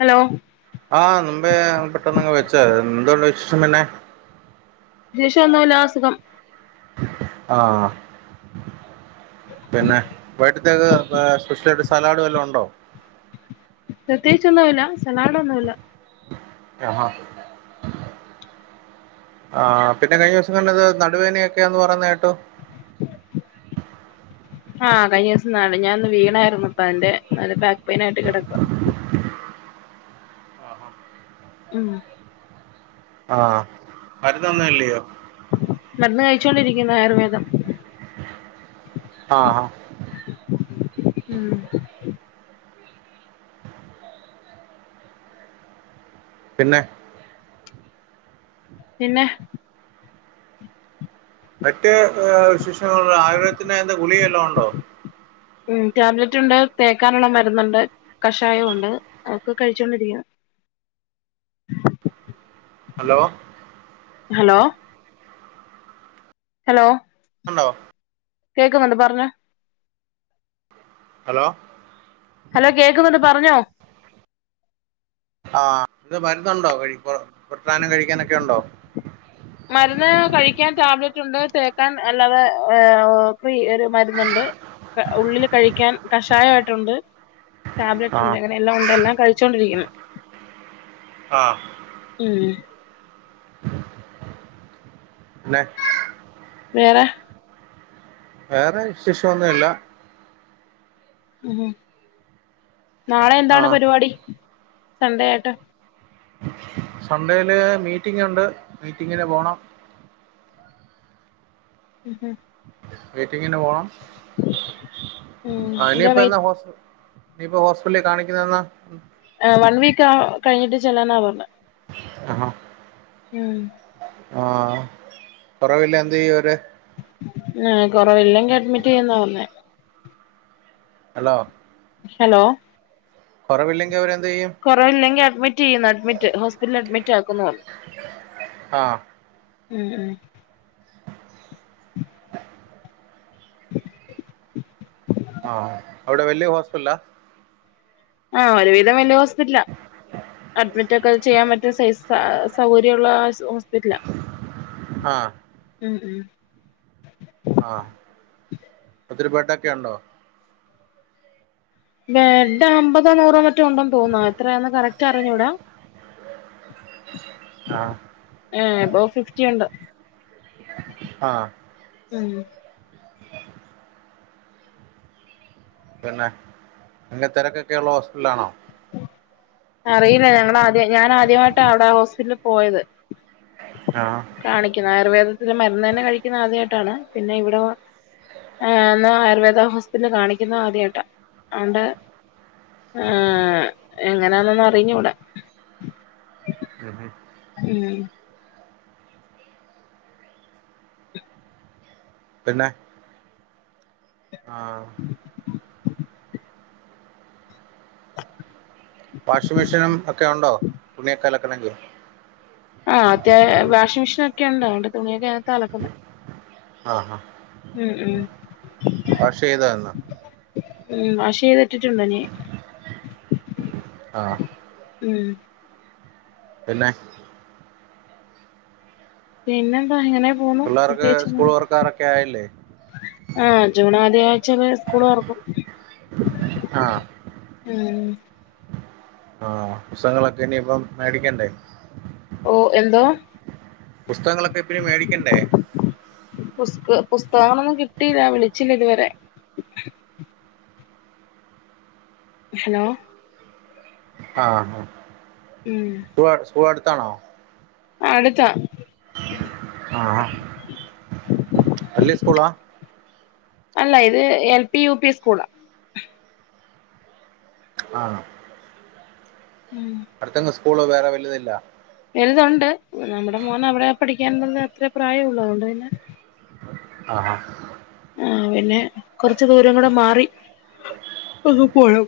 Hello ആ മുമ്പേ പെട്ടെന്നങ്ങ് വെച്ചോ എന്തുണ്ട് വിശേഷം പിന്നെ വിശേഷം ഒന്നുല്ല സുഖം ആഹ് പിന്നെ വയ്കിട്ടെത്തേക്ക് സ്പെഷ്യലായിട്ട് സലാഡ് വല്ലതും ഒണ്ടോ? പ്രത്യേകിച്ച് ഒന്നുവില്ല സലാടൊന്നുല്ല ആഹ് ആ പിന്നെ കഴിഞ്ഞ ദിവസം കണ്ടപ്പോ നടുവേനെയൊക്കെയാന്ന് പറയുന്നെ കേട്ടു ആ കഴിഞ്ഞ ദിവസം ഞാൻ ഒന്ന് വീണായിരുന്നു അപ്പ അതിന്റെ ബാക്ക് പെയിൻ ആയിട്ട് കെടക്കുവാ ഉം ആ മരുന്നൊന്നും ഇല്ലയോ? മരുന്ന് കഴിച്ചോണ്ടിരിക്കുന്ന ആയുർവേദം. ആ ആഹ് ഉം പിന്നെ പിന്നെ മറ്റ് വിശേഷങ്ങള ആയുർവേദത്തിന് എന്താ ഗുളികല്ലോ ഒണ്ടോ ഉം ടാബ്ലറ്റ് ഉണ്ട് തേക്കാനുള്ള മരുന്നുണ്ട് കഷായം ഉണ്ട് അതൊക്കെ കഴിച്ചോണ്ടിരിക്ക് ന്ന് ഹലോ ഹലോ ഹലോ ഉണ്ടോ? കേക്കുന്നുണ്ട് പറഞ്ഞൊ ഹലോ ഹലോ കേക്കുന്നുണ്ട് പറഞ്ഞോ ആഹ് ഇത് മരുന്നുണ്ടോ കഴ പൊര്ട്ടാനും കഴിക്കാനൊക്കെ ഒണ്ടോ മരുന്ന് കഴിക്കാൻ ടാബ്ലറ്റ് ഉണ്ട് തേക്കാൻ അല്ലാതെ ഫ്രീ ഒരു മരുന്നുണ്ട് ക്കെ ഉള്ളില് കഴിക്കാൻ കഷായിട്ടുണ്ട് ടാബ്ലറ്റ് ഉണ്ട് ആഹ് അങ്ങനെ എല്ലാം ഉണ്ട് എല്ലാം കഴിച്ചോണ്ടിരിക്കുന്നു ആ ഉം പിന്നെ വേറെ വേറെ വിശേഷൊന്നുല്ല ഉം നാളെ എന്താണ് ആഹ് പരിപാടി സൺഡേ ആയിട്ട് സൺണ്ടേല് മീറ്റിങ്ങുണ്ട് മീറ്റിങ്ങിന് പോണം ഹ് ഹ് മീറ്റിങ്ങിന് പോണം ഉം ആ എന്താ ഇനിപ്പെന്നാ വെയിറ്റ് ഹോസ് നിപ്പൊ ഹോസ്പിറ്റല് കാണിക്കുന്നെന്നാ ആ വൺ വീക്കാ കഴിഞ്ഞിട്ട് ചെല്ലാനാ പർഞ്ഞെ അ ഹ ഉം ആഹ് കൊറവില്ലെന്തെയ്യും അവര്ടെ ആ കൊറവില്ലെങ്കി അഡ്മിറ്റ് ചെയ്യുന്നാ പർഞ്ഞെ ഹലോ ഹലോ കൊറവില്ലെങ്കി അവരെന്തെയ്യും കൊറവില്ലെങ്കി അഡ്മിറ്റെയ്യും ന്ന് അഡ്മിറ്റ് ഹോസ്പിറ്റല് അഡ്മിറ്റാക്കും ന്ന് ആ ഉം ഉം ആഹ് അവടെ വെല്യ ഹോസ്പിറ്റ്ലാ ആഹ് ഒരു വീതം വെല്യോസ്പിറ്റ്ല അഡ്മിറ്റൊക്കെ ചെയ്യാൻ പറ്റ്ന്ന സെയ്‌സ് സൗകര്യള്ള ഹോസ്പിറ്റ്ല ആ ഉം ഉം ആ ഒത്തിരി ബെഡോക്കെ ഒണ്ടോ ബെഡ് അമ്പതോ നൂറോ മറ്റോ ഉണ്ടെന്ന് തോന്നുന്നു എത്രയാന്ന് കറക്റ്റ് അറിഞ്ഞൂടാ ആ ഏ എബോ ഫിഫ്റ്റി ഉണ്ട് ആ ഉം പിന്നെ ങ്ങൻത്തേനൊക്കെക്കൊള്ള ഹോസ്പിറ്റലാണോ അറിയില്ല ഞങ്ങളാദ്യ ഞാൻ ആദ്യമായിട്ടാ അവടാ ഹോസ്പിറ്റലിൽ പോയത് ആ കാണിക്കുന്നെ ആയുർവേദത്തില് മരുന്നെന്നെ കഴിക്കുന്നത് ആദ്യായിട്ടാണ് പിന്നെ ഇവിടെവന്ന് ആ ന്നാ ആയുർവേദ ഹോസ്പിറ്റലിൽ കാണിക്കുന്നതും ആദ്യായിട്ട അതോണ്ട് ഏ ങ്ങനാന്നൊന്നും അറിഞ്ഞൂട അതെ ഉം പിന്നെ ആ [inaudible] [inaudible] വാഷിംഗ് മെഷീനും ഒക്കെ ഉണ്ടോ തുണിയെക്കെ അലക്കണമെങ്കി ആഹ് അത്യാ വാഷിമെഷീനോക്കെ ഒണ്ട് അത് കൊണ്ട് തുണിയൊക്കെഅതിനകത്താഅലക്കുന്നെ ആഹ് ആഹ് ഉം ഉം ഇന്ന് ഉം വാഷ്ചെയ്തട്ടിട്ടുണ്ടന് ആഹ് ഉം പിന്നെ പിന്നെന്താ ഇങ്ങനെ പോന്നു പുള്ളാർക്ക് സ്കൂള് പ്രത്യേകിച്ചൊന്നും തോറക്കാറോക്കെ ആയില്ലേ ആഹ് ജൂൺആദ്യആഴ്ചെയില് സ്കൂള് തൊറക്കും. ആഹ് ഉം ആഹ് പുസ്തങ്ങളൊക്കെ ഇനി ഇപ്പം മേടിക്കണ്ടേ ഓ എന്തോ പുസ്തകങ്ങളൊക്കെ എപ്പിനും മേടിക്കണ്ടേ പുസ്ത പുസ്തകങ്ങളൊന്നും കിട്ടിയില്ല വിളിച്ചില്ല ഇതുവരെ ഹലോ ആഹ് ആഹ് ആഹ് ഉം സ്കൂൾ സ്കൂൾ അടുത്താണോ ആഹ് അടുത്താ ആഹ് ആഹ് വല്യ സ്കൂള അല്ല ഇത് എൽ പി യു പി സ്കൂളാ ആഹ് ഉം അടുത്തെങ്ങും സ്കൂള് വേറെ വലുതില്ല വെലുതുണ്ട് നമ്മുടെ മോനെ അവിടെ പഠിക്കൻന്ന് എത്ര പ്രായെള്ളൂ അതുകൊണ്ട് പിന്നെ ആഹ് ആഹ് ആഹ് പിന്നെ കൊറച്ച് ദൂരം കൂടെമാറി അങ്ങ് പോണം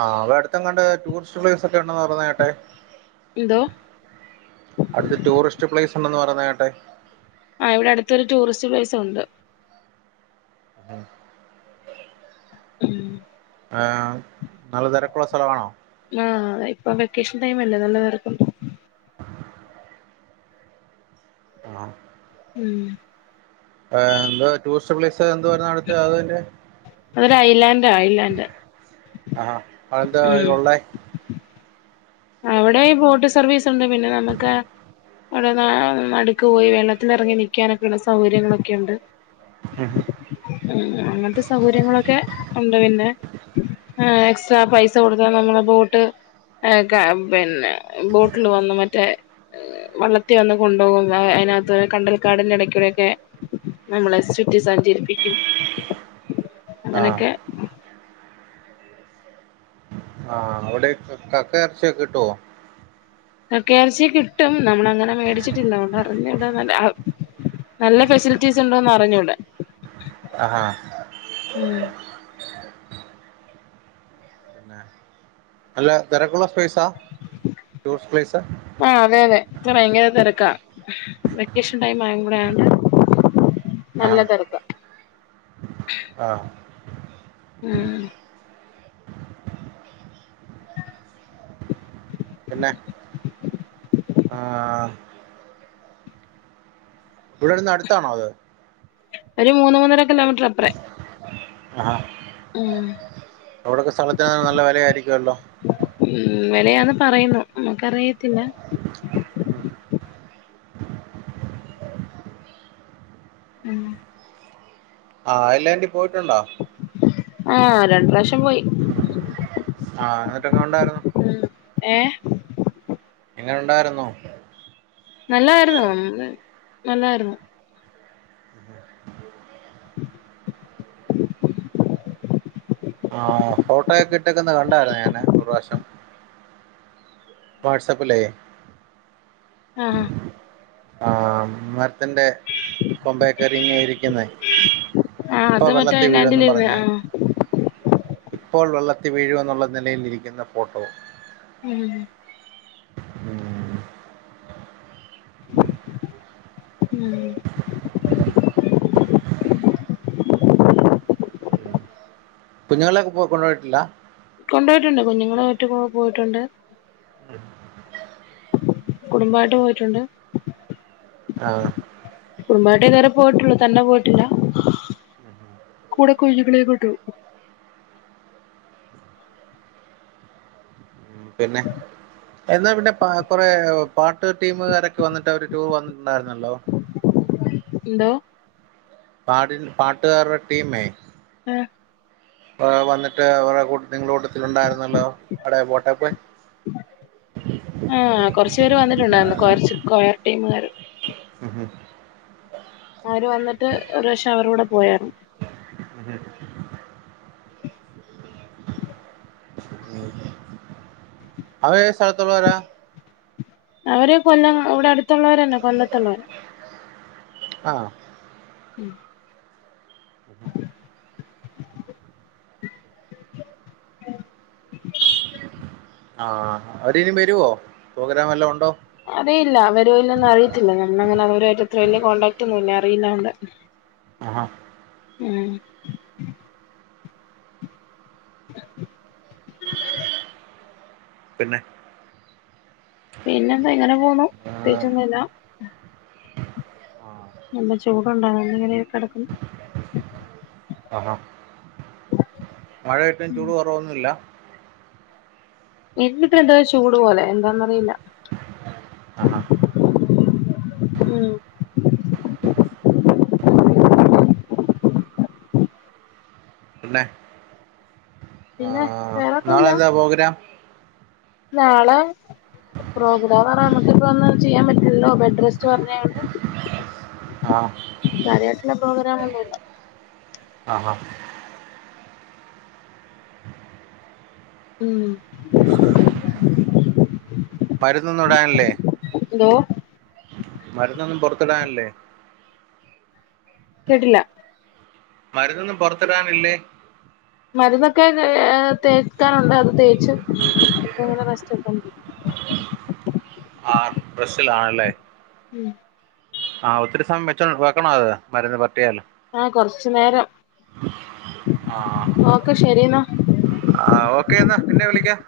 ആഹ് അവിടെ അടുത്തെങ്ങാണ്ട് ടൂറിസ്റ്റ് പ്ലേസ് ഒക്കെ ഉണ്ടന്ന് പറഞ്ഞ കേട്ട് എന്തോ അടുത്ത് ടൂറിസ്റ്റ് പ്ലേസ് ഉണ്ടന്ന് പറയുന്ന കേട്ട് ആഹ് ഇവിടെ അടുത്തൊരു ടൂറിസ്റ്റ് പ്ലേസ് ഒണ്ട് ഉം ആഹ് നല്ല തിരക്കുള്ള സ്ഥല ആണോ ആഹ് ഇപ്പൊ വെക്കേഷൻ ടൈം അല്ലേ നല്ലതർക്കും ഉം ആഹ് എന്തുവ ടൂറിസ്റ്റ് പ്ലേസ് എന്ന് പറഞ്ഞ അടുത്ത് അതിന്റെ അതോര് ഐലാൻഡ് ആഹ് ഐലാൻഡ് ആണോ അതെന്താ ഉം അളിന്റെവായിലോള്ളേ അവിടെ ബോട്ട് സർവീസ് ഒണ്ട് പിന്നെ നമുക്ക് അവിടെ ന നടുക്ക് പോയി വെള്ളത്തിലിറങ്ങി നൽക്കാനൊക്കെയ ഉള്ള സൗകര്യങ്ങളൊക്കെ ഉണ്ട് ഉം ഹ ഉ അങ്ങനത്തെ സൗകര്യങ്ങളൊക്കെ ഉണ്ട് പിന്നെ ആ എക്സ്ട്രാ പൈസ കൊടുത്താൽ നമ്മളെ ബോട്ട് പിന്നെ ബോട്ടിൽ വന്ന് മറ്റേ വള്ളത്തി വന്ന് കൊണ്ടുപോകും അതിനകത്ത് കണ്ടൽക്കാടിൻ ഇടയ്ക്കൂടൊക്കെ നമ്മളെ ചുറ്റി സഞ്ചരിപ്പിക്കും ആഹ് അങ്ങനെയൊക്കെ ആ അവിടെ കക്ക ഇറച്ചിയൊക്കെ കിട്ടുവോ കക്കേറച്ചി കിട്ടും നമ്മളഅങ്ങനെ മേടിച്ചിട്ടില്ലതുകൊണ്ട് അറിഞ്ഞൂട എന്നാലും നല്ല നല്ല ഫെസിലിറ്റീസ് ഉണ്ടോന്ന് അറിഞ്ഞൂട ആഹ് ഉം അല്ല തെരക്കുള്ള പ്ലെസാ ടൂറിസ്റ്റ് പ്ലേസാ ആഹ് അതെ അതെ ഇപ്പൊ ഭയങ്കര തെരക്കാ വെക്കേഷൻ ടൈം ആയേം കൂടെ ആണ് നല്ല ആഹ് തെരക്ക ആഹ് ഉം [unintelligible] പിന്നെ [inaudible] ആഹ് ഇവിടെന്ന് അടുത്താണോ അത് ഒരു മൂന്ന് മൂന്നര കിലോമീറ്റർ അപ്പറെ ആഹാ ഉം ഇവിടൊക്കെ സ്ഥലതിന് നല്ല വെ ലയാരികുവല്ലോ ഉം വെലയാന്ന് പറയുന്നു നമുക്കറിയത്തില്ല ഉം ആഹ അയ്ലണ്ടി പോയിട്ടുണ്ടൊ ആഹ രണ്ട് പ്രാവശ്യം പോയി ആഹ എന്നിട്ടൊക്കെണ്ടായിരുന്നു ഉ ഏ എങനെയുണ്ടാരുന്നു നല്ലായിരുന്നു നല്ലായിരുന്നു ആഹ് ഫോട്ടോയൊക്കെ ഇട്ടേക്കണ കണ്ടായിരുന്നു ഞാന് ഒരു പ്രാവശ്യം വാട്സാപ്പിലേ ആഹ് ആഹ് മരത്തിന്റെ കൊമ്പേക്കേറിങ്ങനെ ഇരിക്കുന്നെ ആഹ് ഇപ്പൊ അത് മറ്റേ വെള്ളത്തിൽ വീഴോന്നും ഐലാൻഡിലിരുന്ന് പറഞ്ഞേ ആഹ് ഉം ഇപ്പോൾ വെള്ളത്തി വീഴൂ എന്നുള്ള നിലയിലിരിക്കുന്ന ഫോട്ടോ ഉം ഉം ഉം കുഞ്ഞുങ്ങളൊക്കെ കൊണ്ട് പോയിട്ടില്ല കൊണ്ടുപോയിട്ടുണ്ട് കുഞ്ഞുങ്ങളെആയിട്ട് പോയിട്ടുണ്ട് കുടുംബായിട്ട് പോയിട്ടുണ്ട് ആഹ് കുടുംബായിട്ടേ ഇതരേ പോയിട്ടള്ളു തന്നെ പോയിട്ടില്ല. കൂട കൊയ്ഞ്ഞിക്ക്ണേ കൊട്ടു ഉം പിന്നെ? എന്നാ പിന്നെ പ കൊറെ പാട്ട് ടീമുകാരൊക്കെ വന്നിട്ട് അവര് ടൂർ വന്നിട്ടുണ്ടായിരുന്നല്ലോ. എന്തോ? പാടി പാട്ടുകാരുടെ ടീമേ ആഹ് ആഹ് വന്നിട്ട് അവരെ കൂട്ട് നിങ്ങളുടെ കൂട്ടത്തില് ഉണ്ടായിരുന്നല്ലോ അഒടെ പോട്ടെ പോയി ആഹ് കൊറച്ച് പേര് വന്നിട്ടുണ്ടായിരുന്നു കൊറച്ച് കൊയർ ടീമുകാര്. ഹ് ഹും അവര് വന്നിട്ട് ഒരുവാശം അവര്ടെ കൂടെ പോയാരുന്നു. അതെ അവരേത് സ്ഥലത്തുള്ളോരാ? അവര് കൊല്ലം ഇവടെ അടുത്തുള്ളവരന്നെ കൊല്ലത്തുള്ളവര. ആഹ് ഉം ആഹ് അവരിനും വരോ പ്രോഗ്രാം എല്ലാം ഉണ്ടോ? അറിയില്ല അവര് ഇല്ലെന്നു അറിയത്തില്ല. നമ്മൾ അങ്ങനെ അവരുമായിട്ട് അത്ര വല്യ കോണ്ടടാക്ട് ഒന്നുംല്ല്യ അറിയില്ലൊണ്ട്. ആഹ് പിന്നെ? പിന്നെന്ത ഇങ്ങനെ പോന്നു ആഹ് പ്രത്യേകിച്ചൊന്നുല്ല. ആഹ് നല്ല ചൂട്ണ്ടാ? വെർതെ ഇങ്ങനെ കടക്കുന്നു. അഹാ മഴയായിട്ടും ചൂട് കൊറവൊന്നുല്ല. ഇന്ന് ഇപ്പൊ എന്താ ചൂടു പോലെ എന്താന്നറിയില്ല. അഹാ ഉം പിന്നെ? പിന്നെ ആഹ് നാളെ വേറൊന്നൂല്ല എന്താ പ്രോഗ്രാം നാളെ പ്രോഗ്രാം ആണേ നമ്മക്ക് ഇപ്പൊ ഒന്നും ചെയ്യാൻ പറ്റൂലല്ലോ ബെഡ് റെസ്റ്റ് പറഞ്ഞോണ്ട്. ആഹ് കാര്യായിട്ടുള്ള പ്രോഗ്രമൊന്നും ഇല്ല അഹാ ഉം മരുന്നൊന്നും ഇടാനില്ലേ? ഹലോ? മരുന്നൊന്നും പൊറത്തിടാനില്ലേ? കേട്ടില്ല? മരുന്നൊന്നും പൊറത്തിടാനില്ലേ? മരുന്നൊക്കെ തേ ഹേ തേക്കാനുണ്ട് അത് തേച്ച് ഇപ്പൊ ഇങ്ങനെ റസ്റ്റ്‌ എടുത്തോണ്ടിരിക്ക. റെസ്റ്റിൽ ആണല്ലേ ഉം ആഹ് ഒത്തിരിമയം വെച്ച വെക്കണൊ അത് മരുന്ന് പെരട്ടിയാല് ആഹ് കൊറച്ചു നേരം ആഹ് ഓക്കെ ശരി എന്നാ ആഹ് ഓക്കെ എന്നാ പിന്നെ വിളിക്കാം